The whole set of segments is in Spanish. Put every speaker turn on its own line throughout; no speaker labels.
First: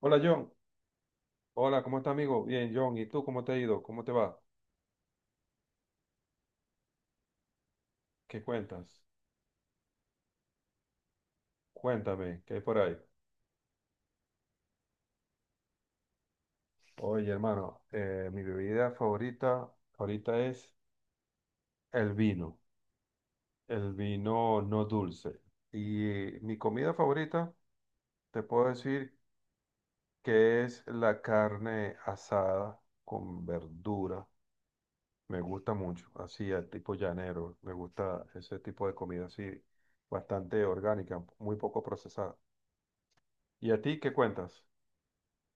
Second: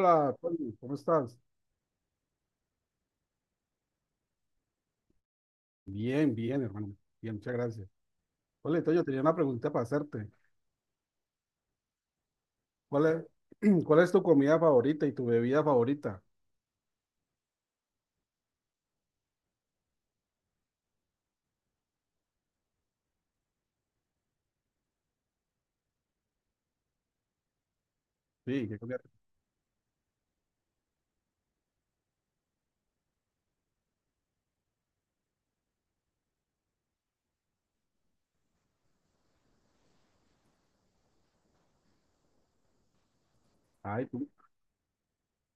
Hola John,
Poli, ¿cómo estás?
hola, ¿cómo estás amigo? Bien, John, ¿y tú cómo te ha ido? ¿Cómo te va?
Bien, hermano. Bien, muchas gracias.
¿Qué
Poli, entonces
cuentas?
yo tenía una pregunta para hacerte.
Cuéntame, ¿qué hay por ahí?
¿Cuál es, cuál es tu comida favorita y tu bebida favorita?
Oye, hermano, mi bebida favorita ahorita es el vino, el vino no dulce. Y mi comida favorita, te puedo
Sí, ¿qué comida?
decir que es la carne asada con verdura. Me gusta mucho, así, al tipo llanero. Me gusta ese tipo de comida así, bastante orgánica, muy poco procesada. ¿Y a ti
Ay,
qué
¿tú,
cuentas?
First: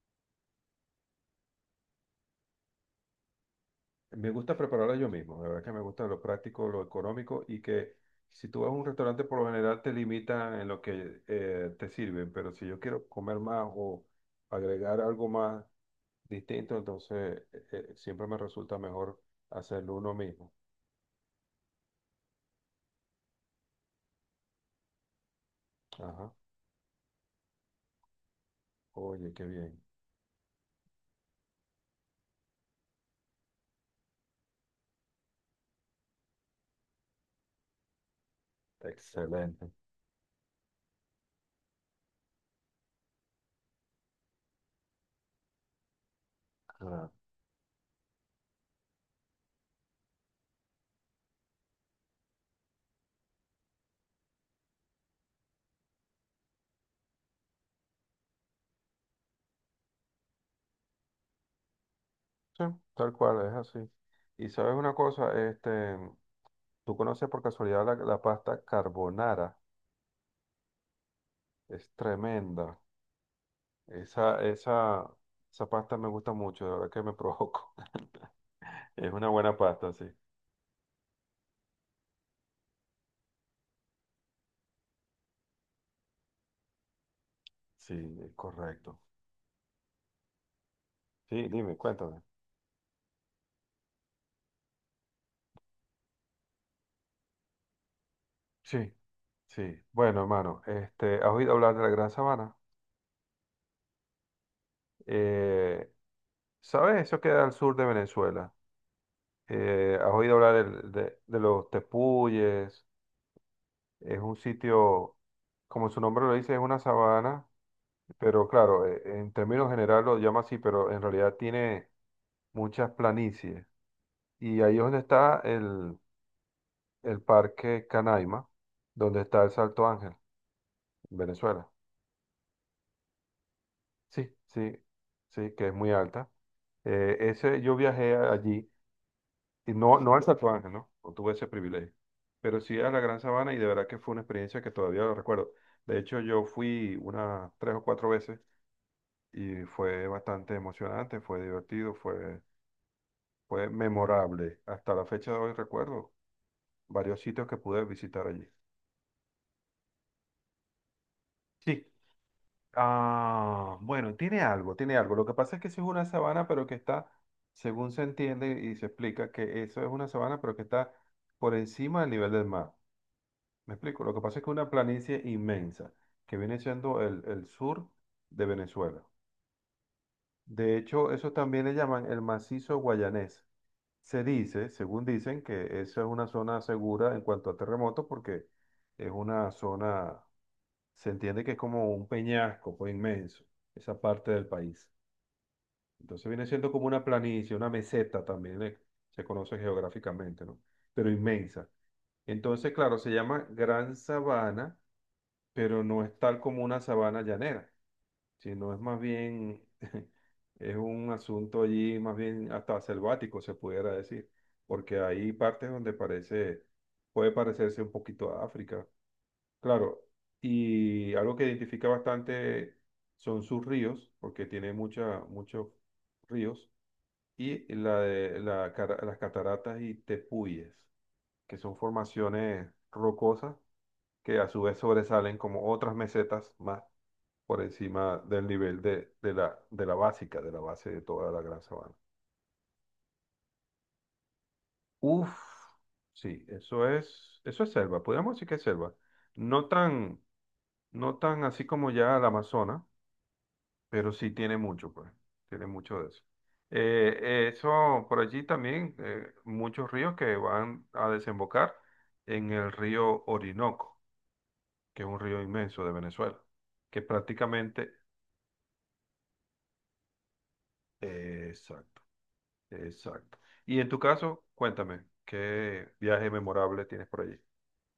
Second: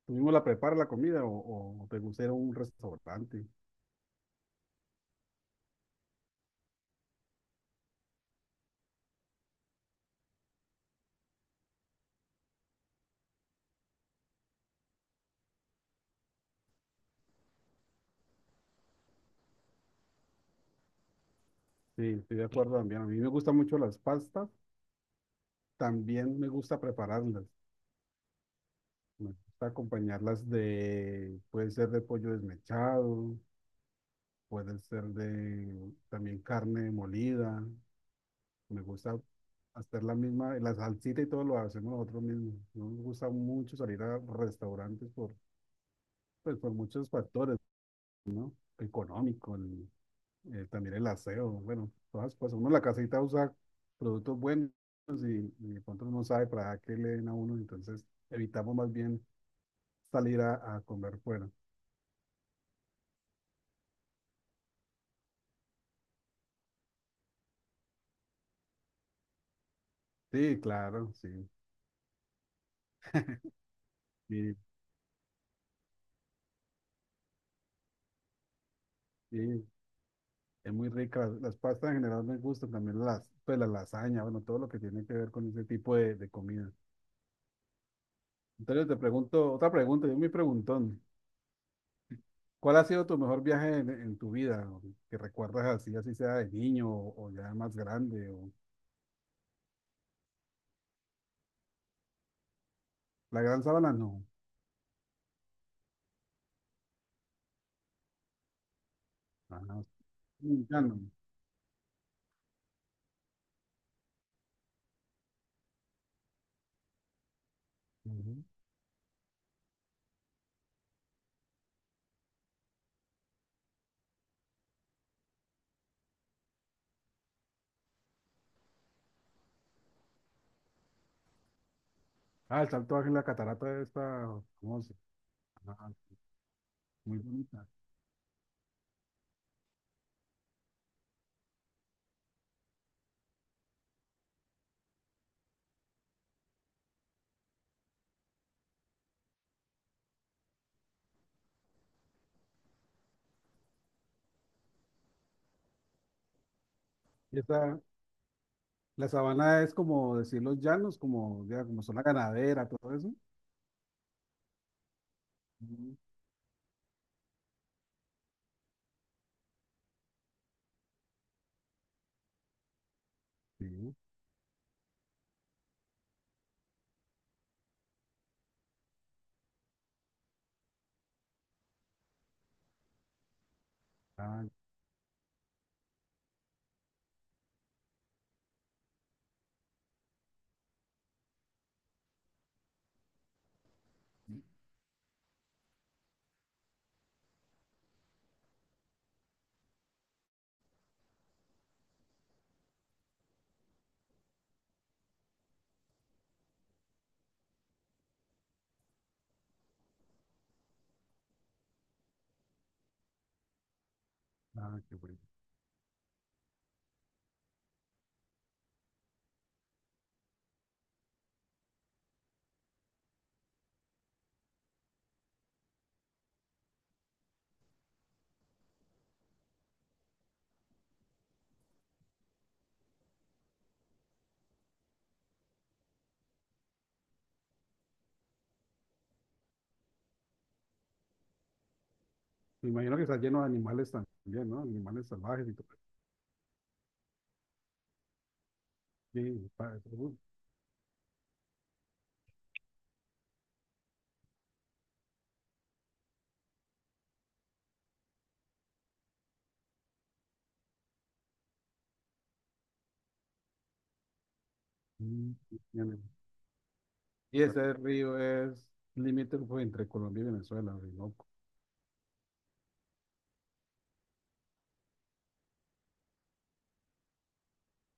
tú mismo la preparas la comida o te gusta ir a un restaurante?
Me gusta prepararla yo mismo, la verdad que me gusta lo práctico, lo económico y que si tú vas a un restaurante por lo general te limitan en lo que te sirven, pero si yo quiero comer más o agregar algo más distinto, entonces siempre me resulta mejor hacerlo uno mismo.
Sí, estoy de acuerdo también. A mí me gustan mucho las pastas.
Ajá.
También me gusta prepararlas. Me
Oye, qué
gusta
bien.
acompañarlas de, puede ser de pollo desmechado, puede ser de también carne molida. Me gusta
Excelente.
hacer la misma, la salsita y todo lo hacemos nosotros mismos. No me gusta mucho salir a restaurantes por, pues, por
Ah,
muchos factores, ¿no? Económico, también el aseo, bueno, todas las cosas. Uno en la casita usa productos buenos y de pronto uno no sabe para qué le den a uno, entonces evitamos más bien salir a comer fuera.
sí, tal cual, es así. Y sabes una cosa, este, tú conoces por casualidad la pasta carbonara,
Sí, claro, sí.
es tremenda. Esa,
Y,
esa, esa pasta me gusta mucho, de verdad que me provoco. Es una buena
y
pasta, sí.
es muy rica. Las pastas en general me gustan, también las, pues la lasaña, bueno, todo lo que tiene que ver con ese tipo de comida.
Sí, es
Entonces te
correcto.
pregunto, otra pregunta, yo me preguntón.
Sí, dime, cuéntame.
¿Cuál ha sido tu mejor viaje en tu vida? O que recuerdas así, así sea de niño o ya más grande. O...
Sí, sí. Bueno, hermano, este, ¿has oído hablar de la Gran Sabana?
La Gran Sabana no.
Eh, ¿Sabes? Eso queda al sur de Venezuela.
Ah, no.
¿Has oído hablar
Dominicano.
de los tepuyes? Es un sitio, como su nombre lo dice, es una sabana,
Ujú.
pero claro, en términos generales lo llama así, pero en realidad tiene muchas planicies. Y ahí es donde está el Parque Canaima, donde está el Salto Ángel, en Venezuela.
Ah, el Salto Ángel, la catarata está
Sí, sí,
famosa.
sí, que es muy
Ah,
alta.
muy bonita.
Yo viajé allí, y no, no al Salto Ángel, ¿no? No tuve ese privilegio. Pero sí a la Gran Sabana y de verdad que fue una experiencia que todavía lo recuerdo. De hecho, yo fui unas tres o cuatro veces y fue bastante emocionante, fue divertido, fue, fue memorable. Hasta la fecha de hoy recuerdo varios
Y
sitios que
esta,
pude visitar allí.
la sabana es como decir los llanos, como, ya, como
Sí.
zona ganadera, todo eso.
Ah, bueno, tiene algo, tiene algo. Lo que pasa es que sí es
Ujú.
una sabana, pero que está, según se entiende y se explica, que eso es una sabana, pero que está por encima del nivel del mar. ¿Me
Sí.
explico? Lo que pasa es que es una planicie inmensa, que viene siendo el sur de Venezuela. De hecho, eso también le llaman el macizo guayanés. Se
Ah,
dice, según dicen, que esa es una zona segura en cuanto a terremotos, porque es una zona, se entiende que es como un peñasco, pues, inmenso, esa parte del país. Entonces viene siendo como una planicie, una meseta también, se conoce geográficamente, ¿no? Pero inmensa. Entonces, claro, se llama Gran Sabana, pero no es tal como una sabana llanera, sino es más bien, es un asunto allí más bien hasta selvático, se pudiera decir,
ah, qué
porque
bueno.
hay partes donde parece, puede parecerse un poquito a África, claro. Y algo que identifica bastante son sus ríos, porque tiene mucha, muchos ríos y la de la las cataratas y tepuyes, que son formaciones rocosas que a su vez sobresalen como otras mesetas más por encima del nivel de la básica, de la base de toda la gran sabana.
Me imagino que está lleno de animales también, ¿no? Animales
Uf,
salvajes y todo.
sí, eso es selva, podríamos decir que es selva.
Sí,
No
está...
tan, no tan así como ya la Amazonas, pero sí tiene mucho, pues, tiene mucho de eso. Eso por allí también, muchos ríos que van a desembocar en el río Orinoco, que es un
Mm,
río inmenso de
entiendo.
Venezuela, que
Y ese
prácticamente,
río es límite pues, entre Colombia y Venezuela, Orinoco.
exacto, exacto. Y en tu caso, cuéntame, ¿qué viaje memorable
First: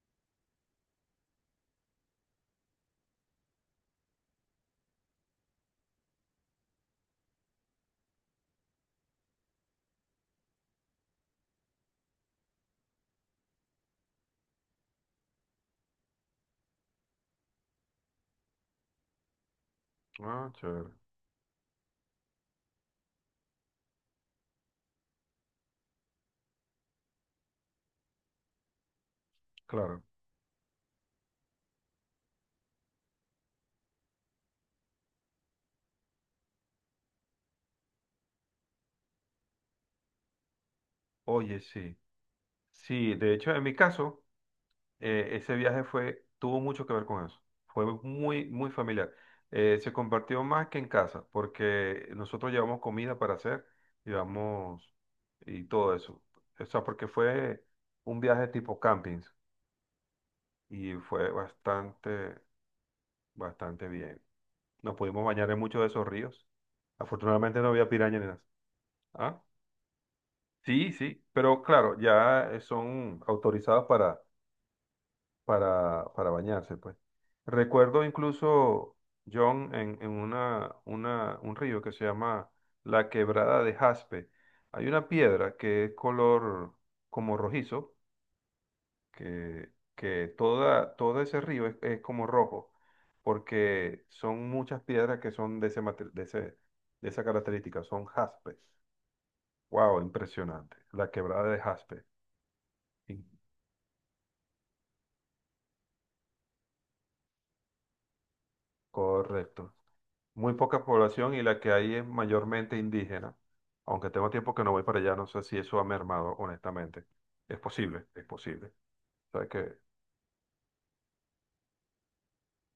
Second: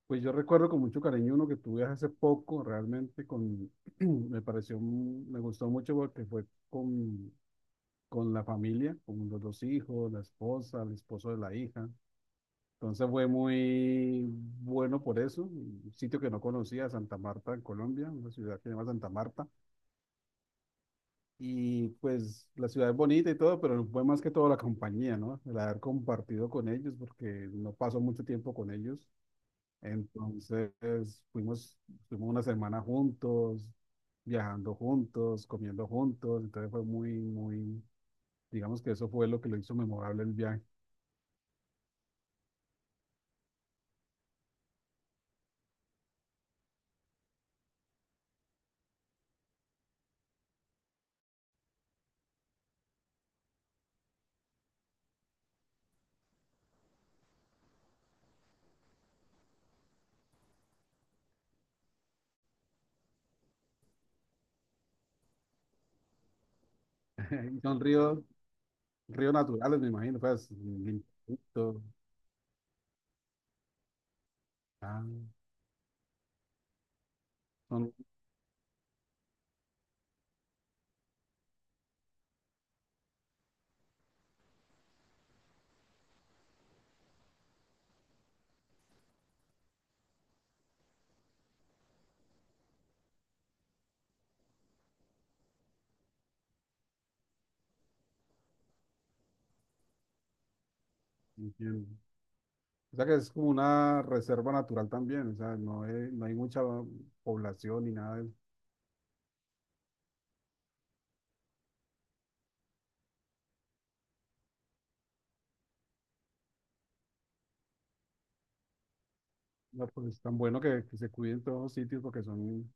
Pues yo recuerdo con mucho cariño uno que tuve hace poco, realmente con, me pareció, un... me gustó mucho porque fue con la familia, con los dos hijos, la esposa, el esposo de la hija. Entonces fue muy bueno por eso. Un sitio que no conocía, Santa Marta, en Colombia, una ciudad que se llama Santa Marta. Y pues la ciudad es bonita y todo, pero fue más que todo la compañía, ¿no? El haber compartido con ellos, porque no pasó mucho tiempo con ellos. Entonces fuimos, fuimos una semana juntos, viajando juntos, comiendo juntos. Entonces fue digamos que eso fue lo que lo hizo memorable el viaje.
ese viaje fue, tuvo mucho que ver con eso. Fue muy, muy familiar. Se compartió más que en casa, porque nosotros llevamos comida para hacer, llevamos y todo eso. O sea, porque fue un viaje tipo campings y fue bastante, bastante bien. Nos pudimos bañar en muchos de esos ríos. Afortunadamente
Y
no
son
había pirañas ni nada.
ríos
Ah,
naturales, me imagino, pues,
sí, sí, pero
limpiecitos.
claro, ya son autorizados para
Ah,
para bañarse, pues.
son,
Recuerdo incluso, John, un río que se llama la Quebrada de Jaspe. Hay una piedra que es color como rojizo, que toda, todo ese río es como rojo, porque son muchas piedras que son de ese, de esa característica, son jaspes. Wow, impresionante. La Quebrada de
entiendo.
Jaspe.
O sea que
In-
es como una reserva natural también, o sea, no hay mucha población ni nada de eso.
Correcto. Muy poca población y la que hay es mayormente indígena. Aunque tengo tiempo que no voy para allá, no sé si eso ha mermado, honestamente. Es posible, es posible. ¿Sabes qué?
No, pues es tan bueno que se cuiden todos los sitios porque son,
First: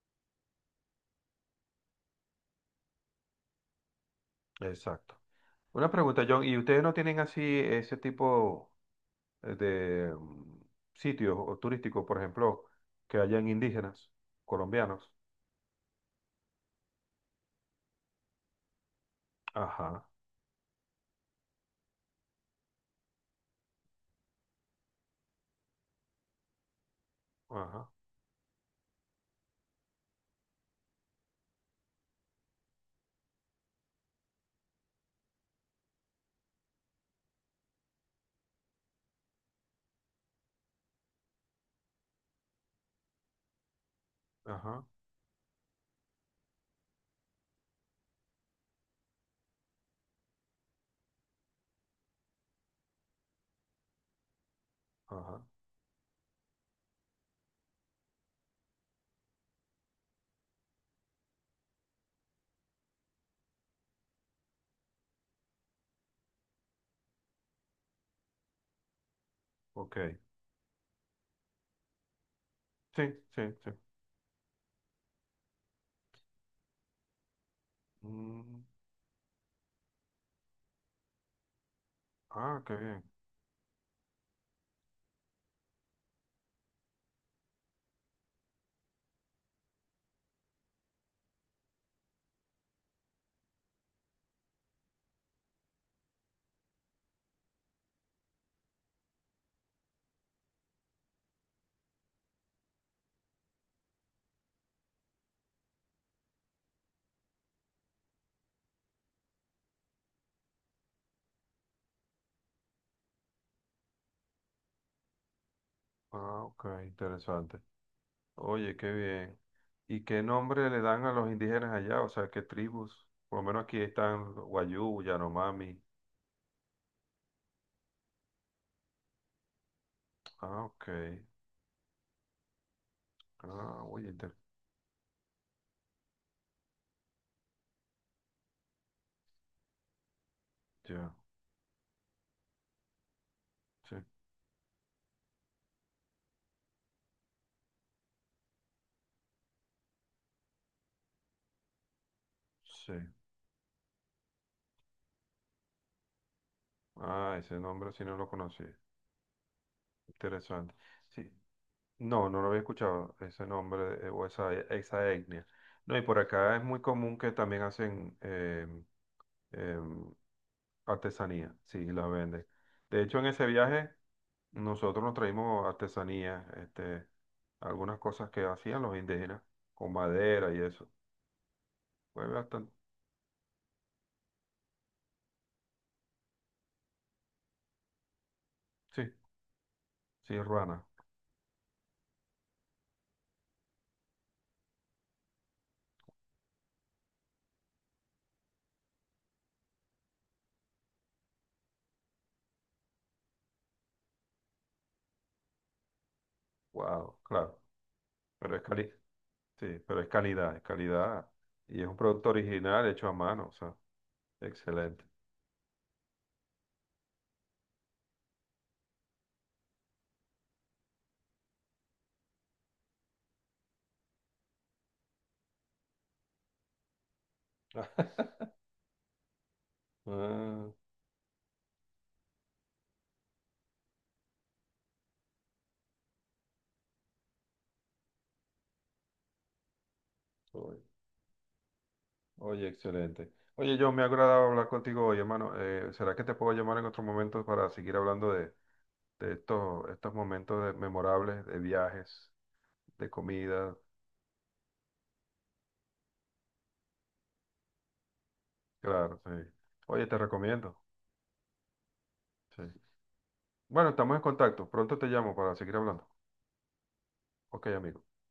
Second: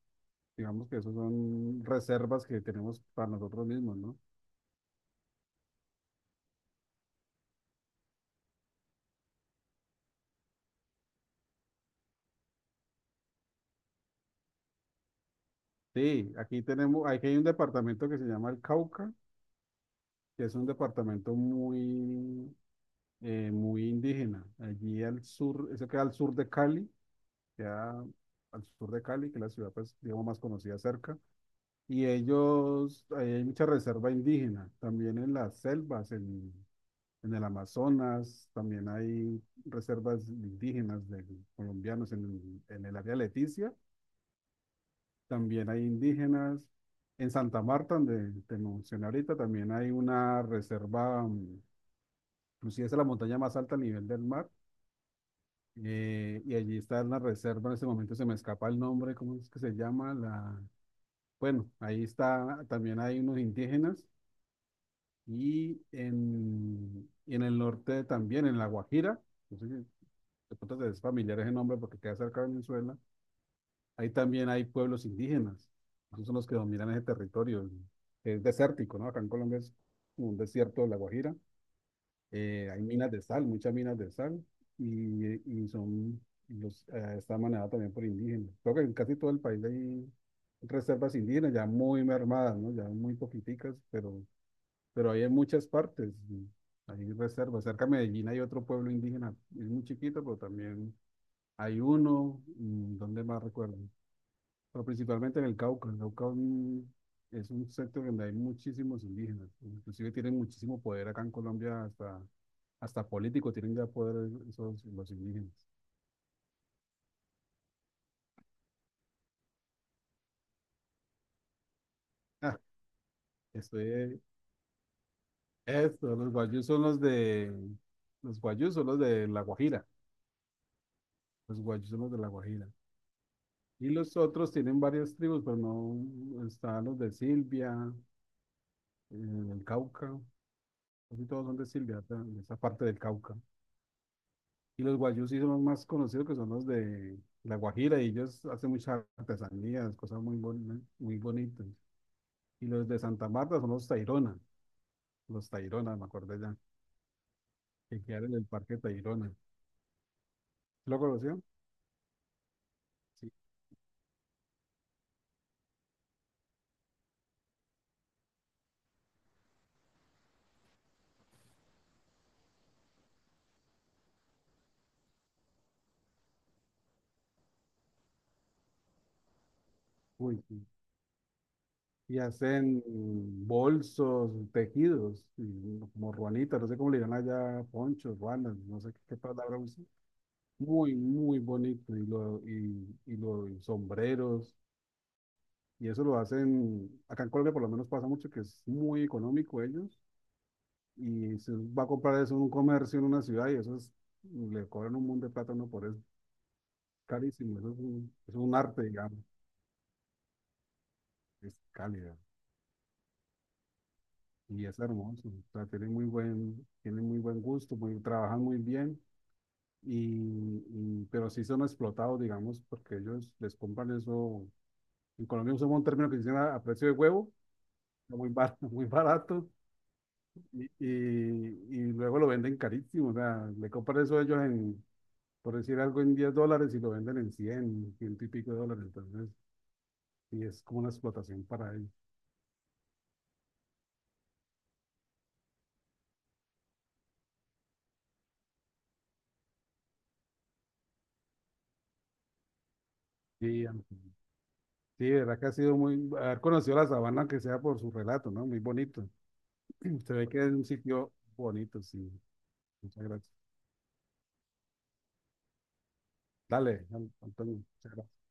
digamos que esos son reservas que tenemos para nosotros mismos, ¿no?
Exacto. Una pregunta, John, ¿y ustedes no tienen así ese tipo eh, de mm, sitios o turísticos, por ejemplo, que hayan indígenas, colombianos?
Sí, aquí tenemos, aquí hay un departamento que se llama el Cauca,
Ajá,
que es un departamento muy, muy indígena. Allí al sur, eso queda al sur de Cali,
ajá,
queda al sur de Cali, que es la ciudad, pues, digamos, más conocida cerca. Y ellos, hay mucha reserva indígena, también en las selvas, en el Amazonas, también hay reservas indígenas de colombianos en el área de Leticia,
ajá,
también hay indígenas. En Santa Marta, donde te mencioné ahorita, también hay una reserva, inclusive es la montaña más alta a nivel del mar,
ajá.
y allí está la reserva, en ese momento se me escapa el nombre, ¿cómo es que se llama? La... Bueno, ahí está, también hay unos indígenas y en el norte también, en La Guajira, no sé si
Ok.
de pronto es familiar ese nombre porque queda cerca de Venezuela,
Sí, sí, sí.
ahí también hay pueblos indígenas, esos son los que dominan ese territorio, es
Mm,
desértico, ¿no? Acá en Colombia es como un desierto de La Guajira,
ah, qué
hay
bien.
minas de sal, muchas minas de sal, y, y son, los, está manejada también por indígenas. Creo que en casi todo el país hay reservas indígenas ya muy mermadas, ¿no? Ya muy poquiticas, pero ahí hay en muchas partes, hay reservas. Cerca de Medellín hay otro pueblo indígena, es muy chiquito, pero también hay uno, mm, ¿dónde más recuerdo? Pero principalmente en el Cauca. El Cauca mm, es un sector donde hay muchísimos indígenas, inclusive tienen muchísimo poder acá en Colombia, hasta político tienen ya poder esos, los indígenas.
Ah, ok, interesante. Oye, qué bien. ¿Y qué nombre le dan a los indígenas allá? O sea, ¿qué
Ah,
tribus? Por lo menos aquí
estoy,
están Wayuu, Yanomami.
los guayús son los guayús son los de La Guajira,
Ah, ok.
los guayús son los de La Guajira.
Ah,
Y
oye,
los
inter-
otros tienen varias tribus, pero no están los de Silvia, eh, el Cauca,
ya.
casi todos son de Silvia, ta- de esa parte del Cauca.
Sí,
Y los guayús sí son más conocidos, que son los de La Guajira, y ellos hacen muchas artesanías, cosas muy, boni- muy bonitas. Y los
sí.
de Santa Marta son los los Tairona, me acordé ya,
Ah, ese nombre
que
sí no lo
quedaron en el
conocí.
Parque Tairona.
Interesante.
¿Lo
Sí.
conoció?
No, no lo había escuchado,
Sí.
ese nombre o esa etnia. No, y por acá es muy común que también hacen em, artesanía, sí, la vende. De hecho, en ese viaje nosotros nos traímos artesanía, este, algunas cosas que hacían los indígenas, con
Uy,
madera y
sí.
eso.
Y
Fue bastante,
hacen bolsos, tejidos, y como ruanitas, no sé cómo le llaman allá, ponchos, ruanas, no sé qué,
sí,
qué palabra usan.
sí, ruana.
Muy, muy bonito, y los sombreros, y eso lo hacen, acá en Colombia por lo menos pasa mucho que es muy económico ellos, y se va a comprar eso en un comercio en una ciudad, y eso es, le cobran un montón de plata a uno por eso,
Wow,
carísimo,
claro.
es un
Pero es cali,
arte, digamos,
sí, pero es calidad, es calidad.
es
Y es un
cálido.
producto original hecho a mano, o sea,
Y es
excelente.
hermoso, o sea, tienen muy buen gusto, muy, trabajan muy bien, pero sí son explotados, digamos, porque ellos les compran eso. En Colombia usamos un término que dicen a precio de huevo, muy bar muy barato,
Ah,
y luego lo venden carísimo, o sea, le compran eso a ellos en, por decir algo, en $10 y lo venden en 100 100 y pico de dólares, entonces, sí es como
oye,
una explotación para ellos.
oye, excelente. Oye, John, me ha agradado hablar contigo hoy, hermano. ¿Será que te puedo llamar en otro momento para seguir hablando de estos, estos momentos memorables de viajes, de
Sí,
comida,
am- sí, de verdad que ha sido muy, haber conocido la sabana, que sea por su relato, ¿no? Muy bonito.
claro, sí. Oye,
Se
te
ve que es un
recomiendo.
sitio bonito, sí.
Sí.
Muchas gracias.
Bueno, estamos en contacto. Pronto te llamo para seguir hablando.
Dale, Antonio.
Ok,
Muchas
amigo.
gracias.